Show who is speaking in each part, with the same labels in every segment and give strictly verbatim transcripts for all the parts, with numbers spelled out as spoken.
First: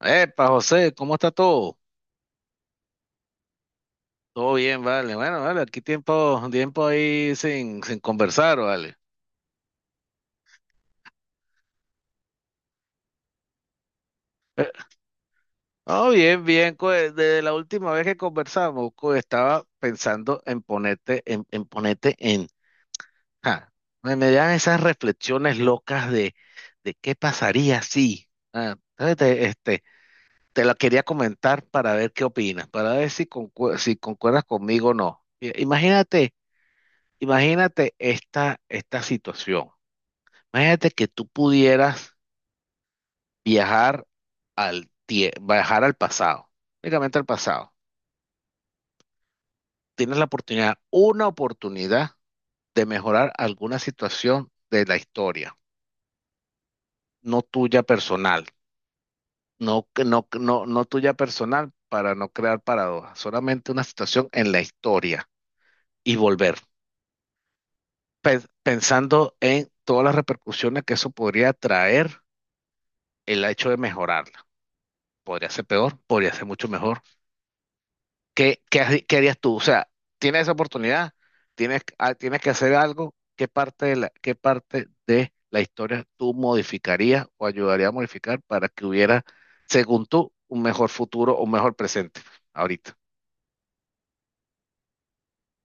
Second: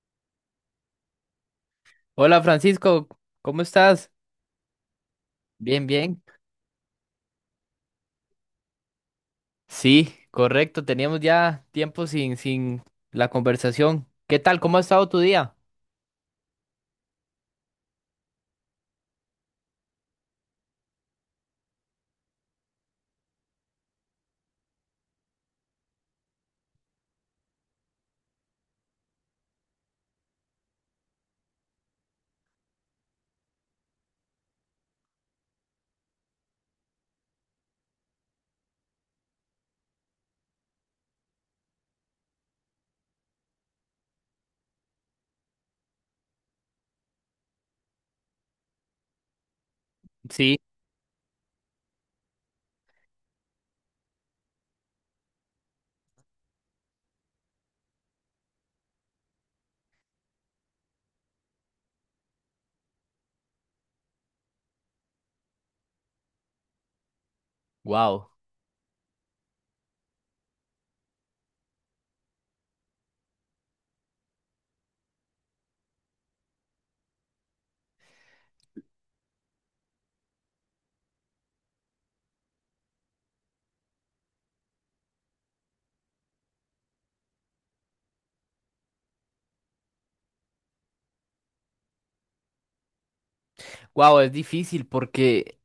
Speaker 1: Epa, José, ¿cómo está todo?
Speaker 2: Hola Francisco, ¿cómo estás?
Speaker 1: Todo bien, vale. Bueno, vale, aquí
Speaker 2: Bien, bien.
Speaker 1: tiempo, tiempo ahí sin, sin conversar, vale.
Speaker 2: Sí, correcto, teníamos ya tiempo sin, sin la conversación. ¿Qué tal? ¿Cómo ha estado tu día?
Speaker 1: No, bien, bien. co- Desde la última vez que conversamos, co, estaba pensando en ponerte, en, en ponerte en. Ja, me, me dan esas reflexiones locas de, de qué pasaría si. Ah, entonces te- este, te la quería comentar para ver qué opinas, para ver si, concu, si concuerdas conmigo o no. I- Imagínate, imagínate esta, esta situación. Imagínate que tú pudieras viajar, tie- viajar al pasado, únicamente al pasado. Tienes la
Speaker 2: Sí,
Speaker 1: oportunidad, una oportunidad de mejorar alguna situación de la historia, no tuya personal, no, que- no, que- no, no tuya personal para no crear paradojas, solamente una situación en la historia y volver,
Speaker 2: wow.
Speaker 1: pe- pensando en todas las repercusiones que eso podría traer el hecho de mejorarla. Podría ser peor, podría ser mucho mejor. ¿Qué, qué, harí- qué harías tú? O sea, tienes esa oportunidad, tienes, ah, tienes que hacer algo. ¿Qué parte de la, qué parte de la historia tú modificarías o ayudarías a modificar para que hubiera, según tú, un mejor futuro o un mejor presente ahorita?
Speaker 2: Wow, es difícil porque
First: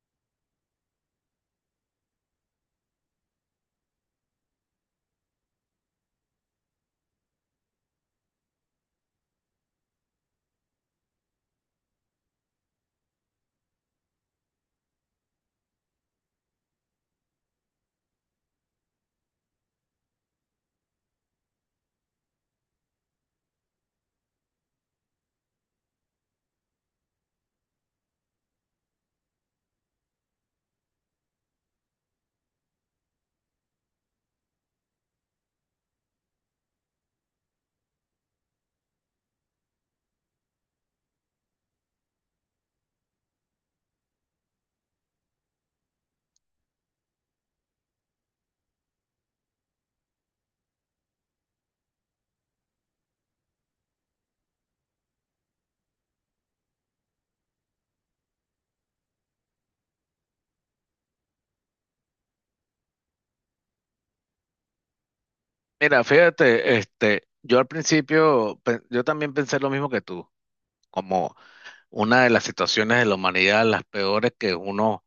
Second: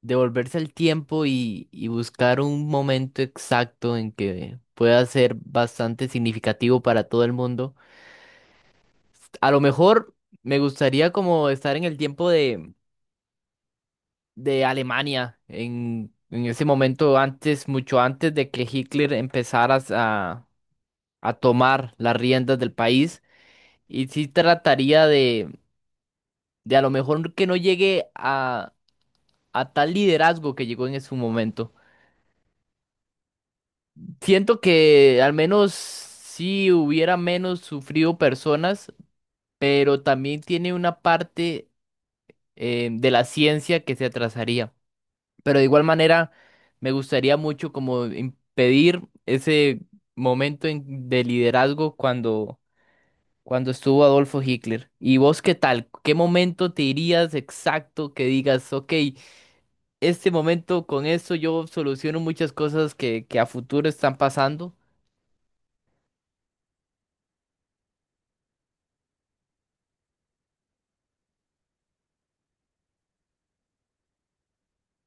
Speaker 2: devolverse el tiempo y, y buscar un momento exacto en que pueda ser bastante significativo para todo el mundo. A lo mejor me gustaría como estar en el tiempo de Alemania en, en ese momento, antes, mucho antes de que Hitler empezara a, a tomar las riendas del país. Y sí trataría de, de a lo mejor que no llegue a, a tal liderazgo que llegó en su momento. Siento que al menos sí hubiera menos sufrido personas, pero también tiene una parte eh, de la ciencia que se atrasaría. Pero de igual manera, me gustaría mucho como impedir ese momento en- de liderazgo cuando, cuando estuvo Adolfo Hitler. ¿Y vos qué tal? ¿Qué momento te irías exacto que digas, ok, este momento con esto yo soluciono muchas cosas que, que a futuro están pasando?
Speaker 1: Mira, fíjate, este, yo al principio, pe- yo también pensé lo mismo que tú, como una de las situaciones de la humanidad, las peores que uno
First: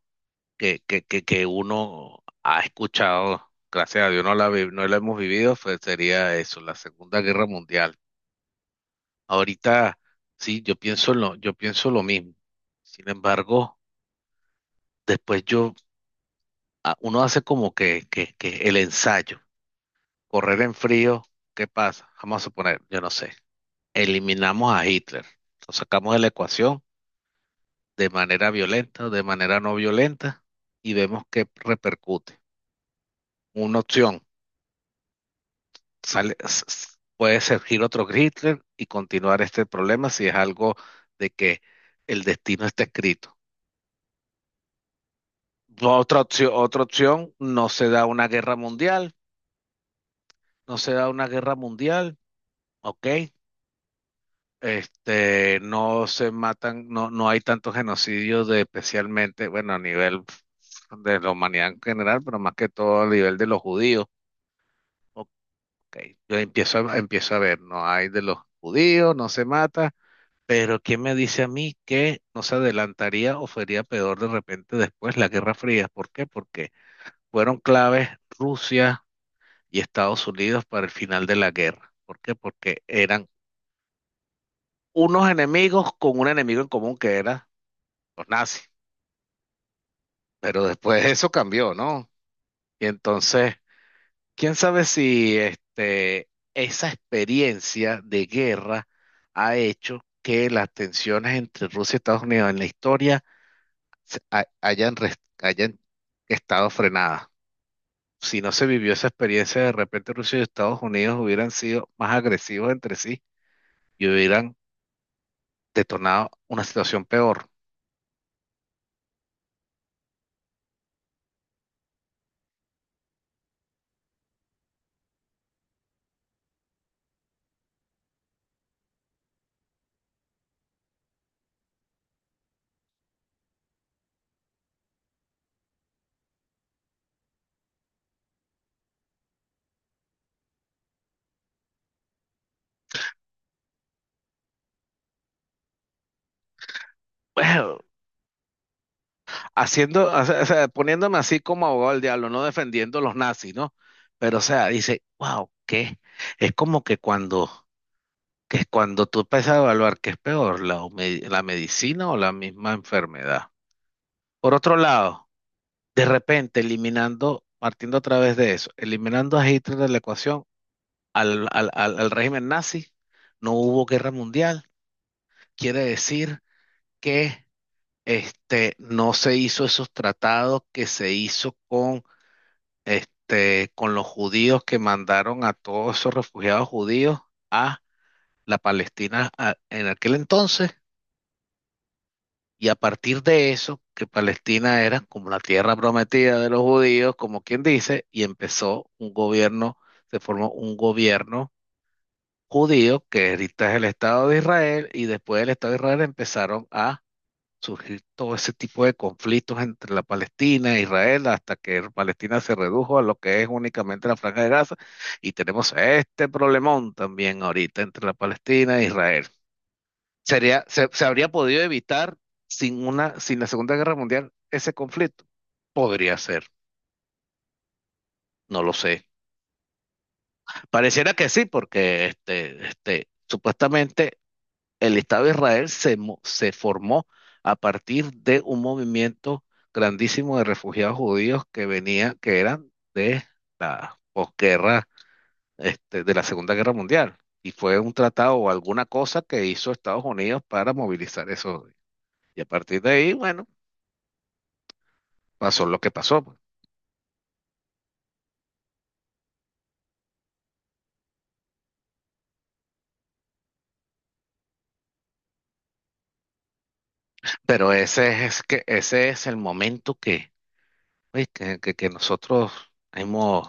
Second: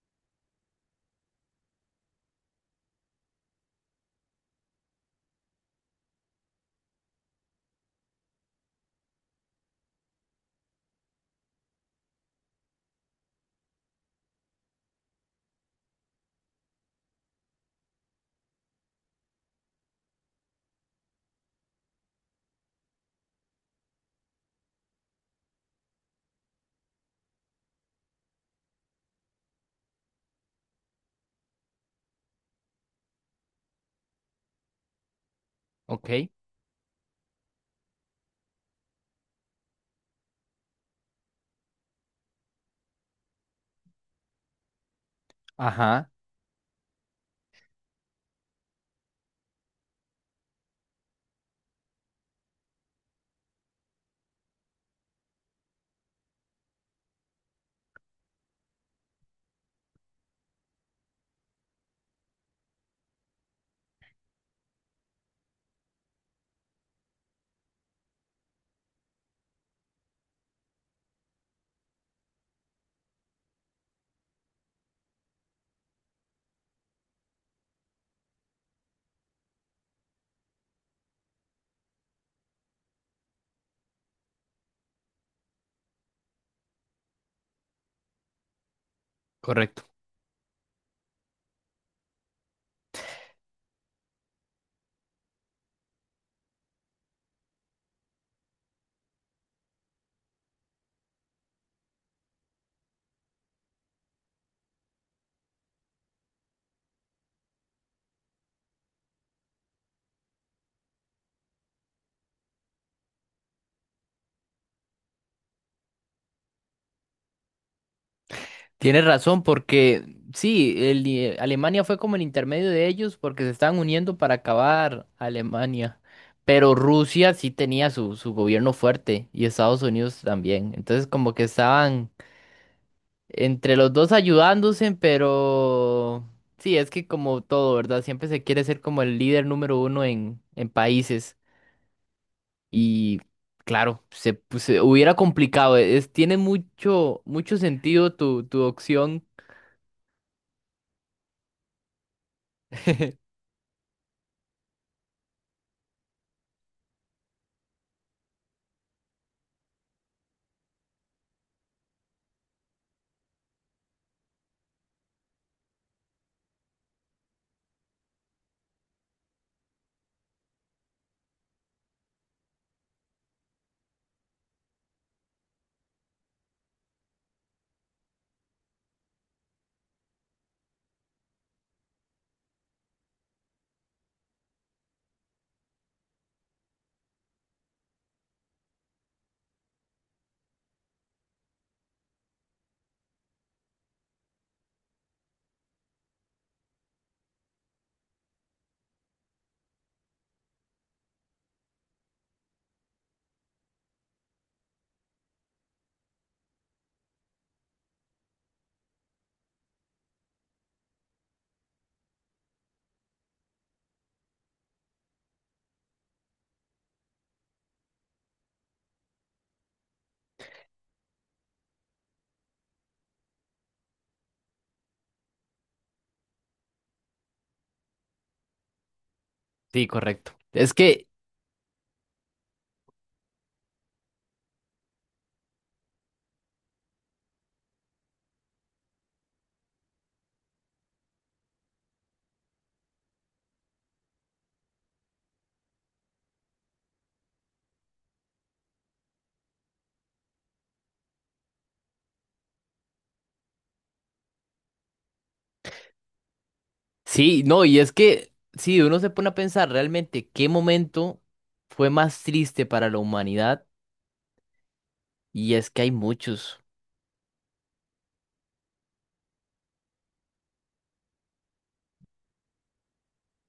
Speaker 1: que, que, que, que uno ha escuchado, gracias a Dios no la, vi- no la hemos vivido, fue- sería eso, la Segunda Guerra Mundial. Ahorita, sí, yo pienso lo, yo pienso lo mismo. Sin embargo, después yo, a- uno hace como que, que, que el ensayo, correr en frío, ¿qué pasa? Vamos a suponer, yo no sé, eliminamos a Hitler, lo sacamos de la ecuación de manera violenta o de manera no violenta y vemos qué repercute. Una opción
Speaker 2: Ok,
Speaker 1: sale, s- s- puede surgir otro Hitler y continuar este problema si es algo de que el destino está escrito.
Speaker 2: ajá,
Speaker 1: Otra opción, otra opción, no se da una guerra mundial, no se da una guerra mundial, ok. Este, no se matan, no, no hay tantos genocidios de especialmente, bueno, a nivel de la humanidad en general, pero más que todo a nivel de los judíos. Ok, yo empiezo, a- empiezo a ver, no hay de los judíos, no se mata. Pero ¿qué me dice a mí que no se adelantaría o sería peor de repente después la Guerra Fría? ¿Por qué? Porque fueron claves Rusia y Estados Unidos para el final de la guerra. ¿Por qué? Porque eran unos enemigos con un enemigo en común que era los nazis.
Speaker 2: correcto.
Speaker 1: Pero después eso cambió, ¿no? Y entonces, quién sabe si este, esa experiencia de guerra ha hecho que las tensiones entre Rusia y Estados Unidos en la historia se- ha- hayan, res- hayan estado frenadas. Si no se vivió esa experiencia, de repente Rusia y Estados Unidos hubieran sido más agresivos entre sí y hubieran detonado una situación peor.
Speaker 2: Tienes razón, porque sí, el i- Alemania fue como el intermedio de ellos porque se estaban uniendo para acabar a Alemania. Pero Rusia sí tenía su, su gobierno fuerte y Estados Unidos también. Entonces como que estaban entre los dos ayudándose, pero sí, es que como todo, ¿verdad? Siempre se quiere ser como el líder número uno en, en países. Y claro, se, pues, se hubiera complicado. Es, tiene mucho, mucho
Speaker 1: Bueno,
Speaker 2: sentido tu, tu opción.
Speaker 1: haciendo, o sea, o sea, poniéndome así como abogado del diablo, no defendiendo a los nazis, ¿no? Pero, o sea, dice, wow, ¿qué? Es como que cuando, que cuando tú empiezas a evaluar qué es peor, la, hume- la medicina o la misma enfermedad. Por otro lado, de repente, eliminando, partiendo a través de eso, eliminando a Hitler de la ecuación, al, al- al- al régimen nazi, no hubo guerra mundial. Quiere decir que este, no se hizo esos tratados que se hizo con, este, con los judíos que mandaron a todos esos refugiados judíos a la Palestina a- en aquel entonces. Y a partir de eso, que Palestina era como la tierra prometida de los judíos, como quien dice, y empezó un gobierno, se formó un gobierno judío, que ahorita es el Estado de Israel, y después del Estado de Israel empezaron a surgir todo ese tipo de conflictos entre la Palestina e Israel, hasta que Palestina se redujo a lo que es únicamente la Franja de Gaza, y tenemos este problemón también ahorita entre la Palestina e Israel. Sería, se, se habría podido evitar sin una, sin la Segunda Guerra Mundial ese conflicto. Podría ser, no lo sé.
Speaker 2: Sí, correcto. Es que,
Speaker 1: Pareciera que sí, porque este, este, supuestamente el Estado de Israel se, mo- se formó a partir de un movimiento grandísimo de refugiados judíos que venía, que eran de la posguerra, este, de la Segunda Guerra Mundial. Y fue un tratado o alguna cosa que hizo Estados Unidos para movilizar eso. Y a partir de ahí, bueno, pasó lo que pasó, pues.
Speaker 2: sí, no, y es que, sí, uno se pone a pensar realmente qué momento fue más triste para la humanidad, y es que hay muchos,
Speaker 1: Pero ese es que ese es el momento que, oye, que, que- que nosotros hemos,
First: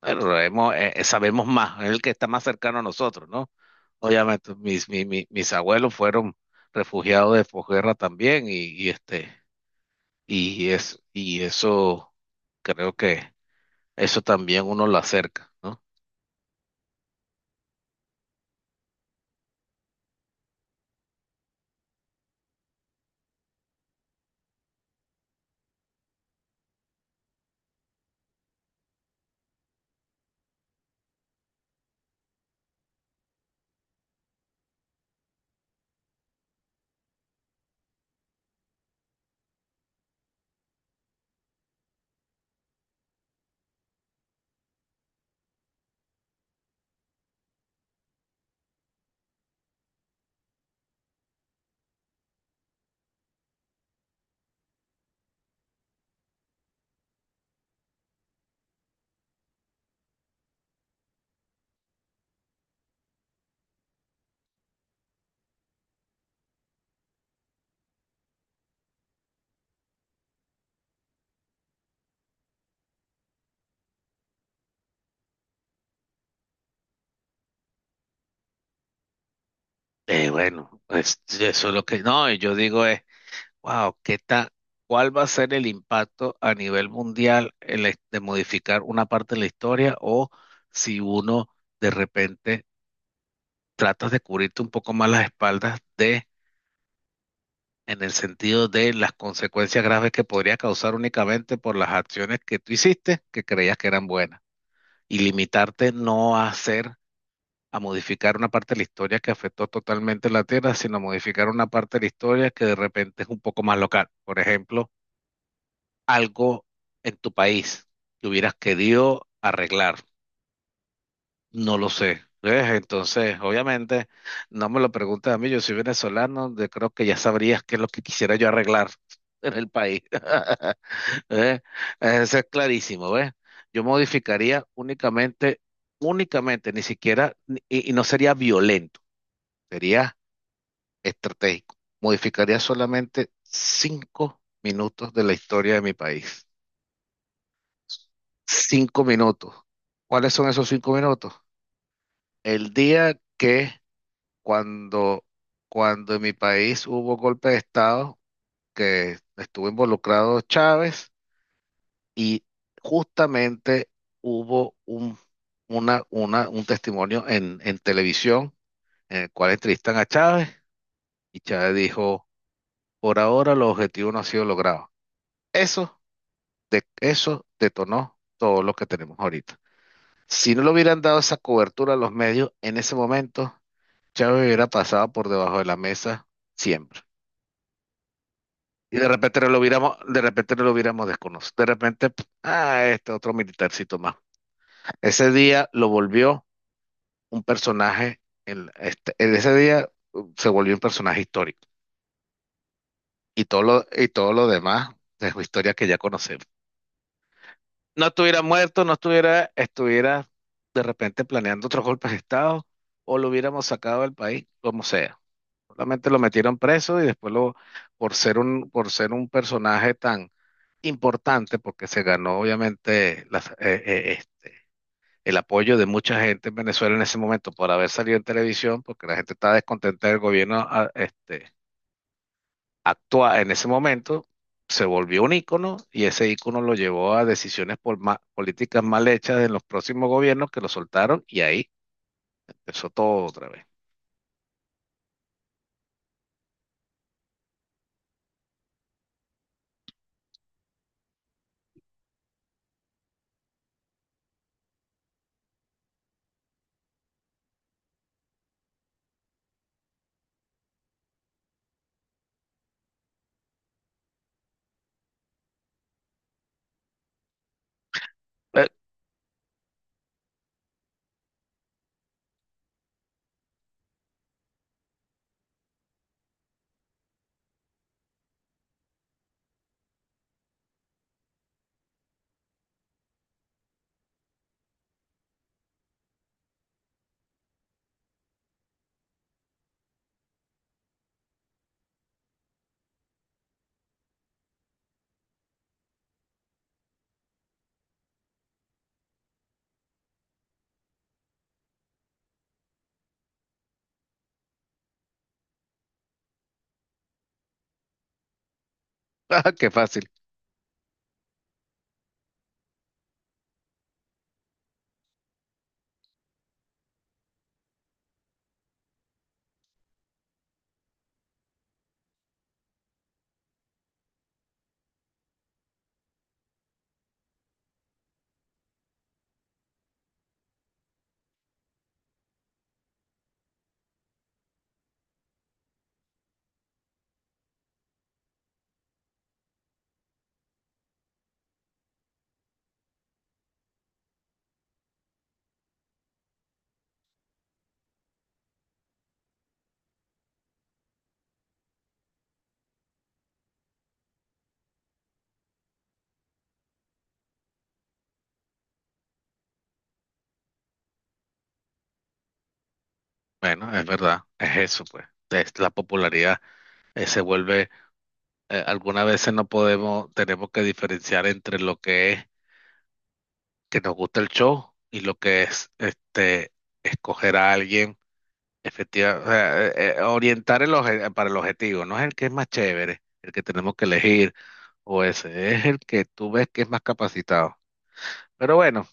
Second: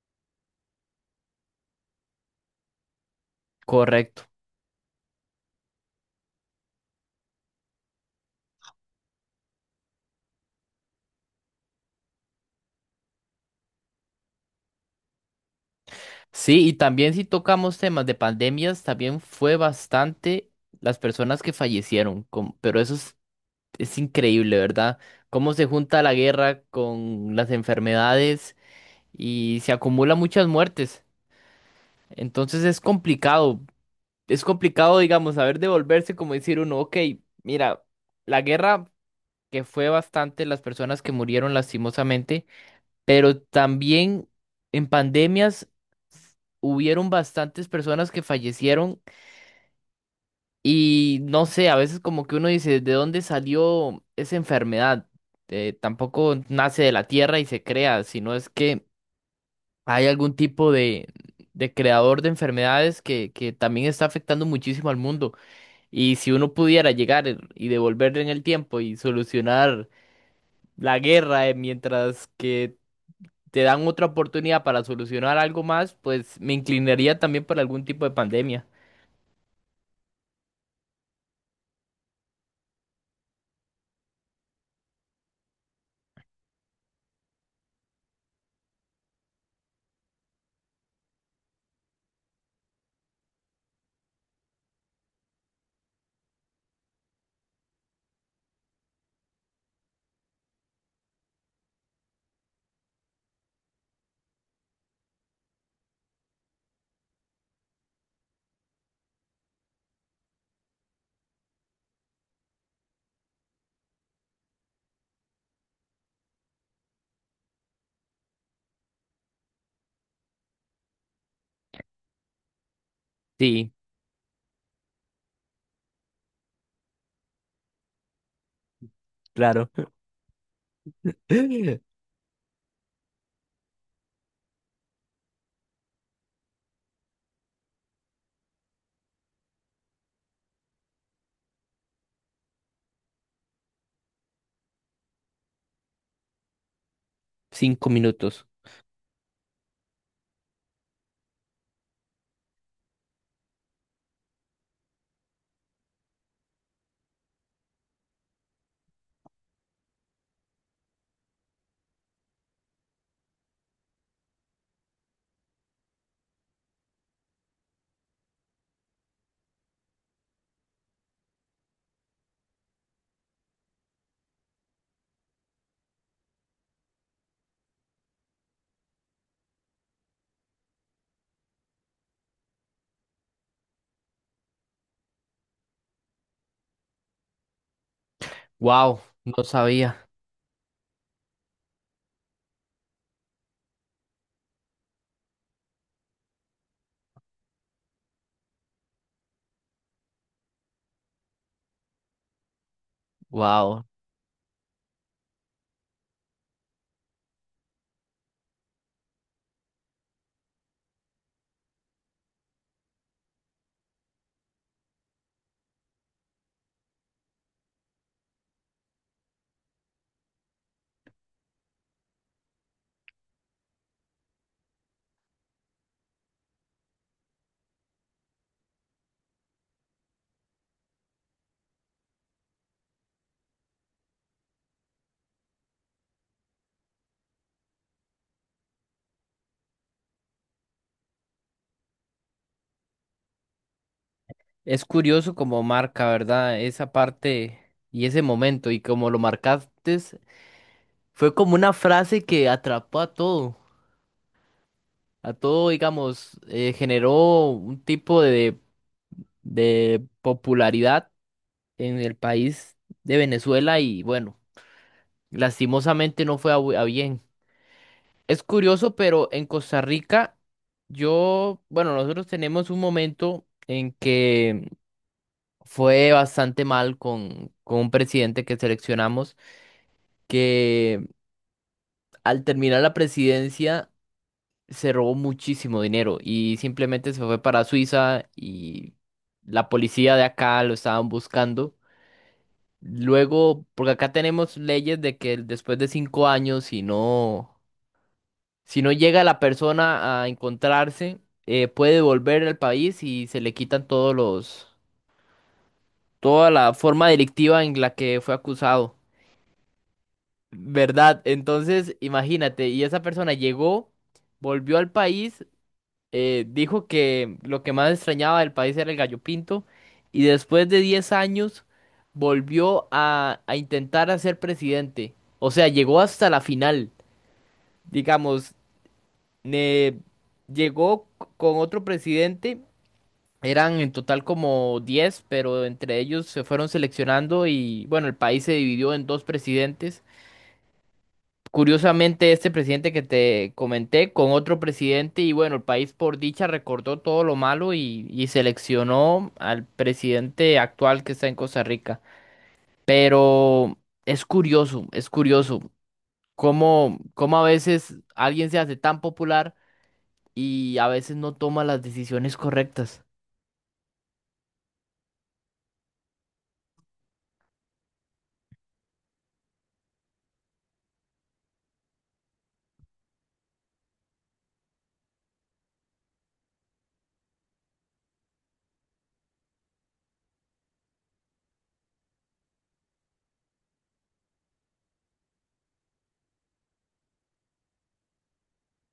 Speaker 1: bueno, hemos eh, eh, sabemos más, es el que está más cercano a nosotros, ¿no?
Speaker 2: correcto.
Speaker 1: Obviamente, mis, mi- mi- mis abuelos fueron refugiados de posguerra también, y, y este, y es, y eso creo que eso también uno lo acerca, ¿no?
Speaker 2: Sí, y también si tocamos temas de pandemias, también fue bastante las personas que fallecieron, com- pero eso es, es increíble, ¿verdad? Cómo se junta la guerra con las enfermedades y se acumulan muchas muertes. Entonces es complicado. Es complicado, digamos, saber devolverse, como decir uno, ok, mira, la guerra que fue bastante las personas que murieron lastimosamente, pero también en pandemias hubieron bastantes personas que fallecieron y no sé, a veces como que uno dice, ¿de dónde salió esa enfermedad? Eh, tampoco nace de la tierra y se crea, sino es que hay algún tipo de, de creador de enfermedades que, que también está afectando muchísimo al mundo. Y si uno pudiera llegar y devolver en el tiempo y solucionar la guerra eh, mientras que te dan otra oportunidad para solucionar algo más, pues me inclinaría también por algún tipo de pandemia.
Speaker 1: Eh, bueno, es- eso es lo que, no, y yo digo es wow, ¿qué tal? ¿Cuál va a ser el impacto a nivel mundial el es- de modificar una parte de la historia o si uno de repente tratas de cubrirte un poco más las espaldas de, en el sentido de las consecuencias graves que podría causar únicamente por las acciones que tú hiciste que creías que eran buenas y limitarte no a hacer, a modificar una parte de la historia que afectó totalmente la Tierra, sino modificar una parte de la historia que de repente es un poco más local? Por ejemplo algo en tu país que hubieras querido arreglar. No lo sé. ¿Ves? Entonces,
Speaker 2: Sí,
Speaker 1: obviamente, no me lo preguntes a mí, yo soy venezolano, de- creo que ya sabrías qué es lo que quisiera yo arreglar en el
Speaker 2: claro.
Speaker 1: país. ¿Ves? Eso es clarísimo, ¿ves? Yo modificaría únicamente, únicamente, ni siquiera, ni- y, y no sería violento, sería estratégico. Modificaría solamente cinco minutos de la historia de mi país.
Speaker 2: Cinco minutos.
Speaker 1: Cinco minutos. ¿Cuáles son esos cinco minutos? El día que cuando, cuando en mi país hubo golpe de Estado, que estuvo involucrado Chávez y justamente hubo un, una, una- un testimonio en, en televisión en el cual entrevistan a Chávez y Chávez dijo, por ahora el objetivo no ha sido logrado. Eso, de, eso detonó todo lo que tenemos ahorita. Si no le hubieran dado esa cobertura a los medios, en ese momento Chávez hubiera pasado por debajo de la mesa siempre. Y
Speaker 2: Wow,
Speaker 1: de repente
Speaker 2: no
Speaker 1: no lo hubiéramos,
Speaker 2: sabía.
Speaker 1: de repente no lo hubiéramos desconocido. De repente, p- ah, este otro militarcito más. Ese día lo volvió un personaje, en, este, en ese día uh, se volvió un personaje histórico. Y todo
Speaker 2: Wow.
Speaker 1: lo, y todo lo demás es historia que ya conocemos. No estuviera muerto, no estuviera, estuviera de repente planeando otros golpes de Estado, o lo hubiéramos sacado del país, como sea. Solamente lo metieron preso y después lo, por ser un, por ser un personaje tan importante, porque se ganó obviamente las- eh, eh, eh, el apoyo de mucha gente en Venezuela en ese momento por haber salido en televisión, porque la gente estaba descontenta del gobierno a- este, actual en ese momento, se volvió un ícono y ese ícono lo llevó a decisiones por ma- políticas mal hechas en los próximos gobiernos que lo soltaron y ahí empezó todo otra vez.
Speaker 2: Es curioso como marca, ¿verdad? Esa parte y ese momento y como lo marcaste, fue como una frase que atrapó a todo. A todo, digamos, eh, generó un tipo de de popularidad en el país de Venezuela y bueno, lastimosamente no fue a, bu- a bien. Es curioso, pero en Costa Rica, yo, bueno, nosotros tenemos un momento en que fue bastante mal con, con un presidente que seleccionamos, que al terminar la presidencia se robó muchísimo dinero y simplemente se fue para Suiza y la policía de acá lo estaban buscando. Luego, porque acá tenemos leyes de que después de cinco años, si no, si no llega la persona a encontrarse, eh, puede volver al país y se le quitan todos los, toda la forma delictiva en la que fue acusado.
Speaker 1: Qué fácil.
Speaker 2: ¿Verdad? Entonces, imagínate, y esa persona llegó, volvió al país eh, dijo que lo que más extrañaba del país era el gallo pinto y después de diez años volvió a, a intentar a ser presidente. O sea, llegó hasta la final, digamos, ne- llegó c- con otro presidente, eran en total como diez pero entre ellos se fueron seleccionando y bueno, el país se dividió en dos presidentes. Curiosamente, este presidente que te comenté con otro presidente y bueno, el país por dicha recordó todo lo malo y, y seleccionó al presidente actual que está en Costa Rica. Pero es curioso, es curioso cómo, cómo a veces alguien se hace tan popular y a veces no toma las decisiones correctas.
Speaker 1: Bueno, es verdad, es eso, pues. Es la popularidad eh, se vuelve, eh, algunas veces no podemos, tenemos que diferenciar entre lo que es que nos gusta el show y lo que es este escoger a alguien, efectivamente, orientar el oje- para el objetivo, no es el que es más chévere, el que tenemos que elegir, o ese, es el que tú ves que es más capacitado. Pero bueno,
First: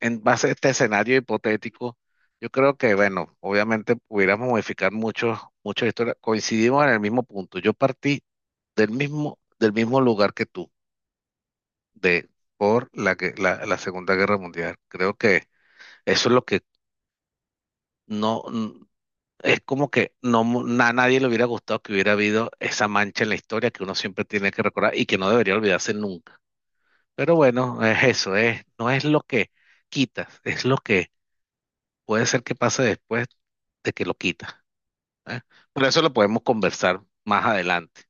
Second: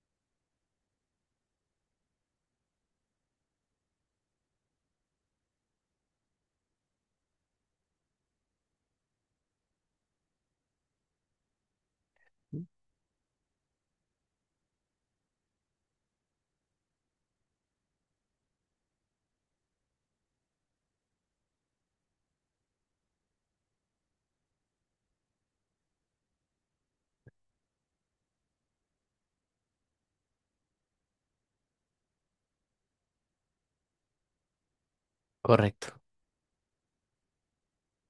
Speaker 1: en base a este escenario hipotético, yo creo que, bueno, obviamente pudiéramos modificar mucho, mucho la historia. Coincidimos en el mismo punto. Yo partí del mismo, del mismo lugar que tú, de por la, que- la, la Segunda Guerra Mundial. Creo que eso es lo que no, n- es como que no, mu- a nadie le hubiera gustado que hubiera habido esa mancha en la historia que uno siempre tiene que recordar y que no debería olvidarse nunca. Pero bueno, es eso, es, no es lo que quitas, es lo que puede ser que pase después de que lo quita, ¿eh? Pero eso
Speaker 2: Correcto.
Speaker 1: lo podemos conversar más adelante.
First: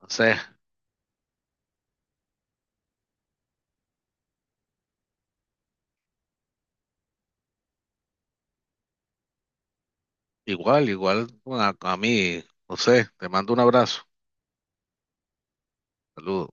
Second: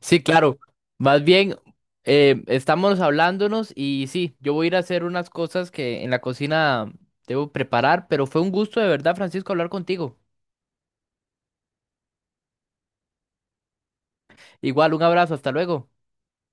Speaker 2: Sí, claro. Más bien, eh, estamos hablándonos y sí, yo voy a ir a hacer unas cosas que en la cocina debo preparar, pero fue un gusto de verdad, Francisco, hablar contigo.
Speaker 1: igual, igual bueno, a, a mí, no sé, te mando un abrazo.
Speaker 2: Igual, un abrazo, hasta luego.
Speaker 1: Saludos.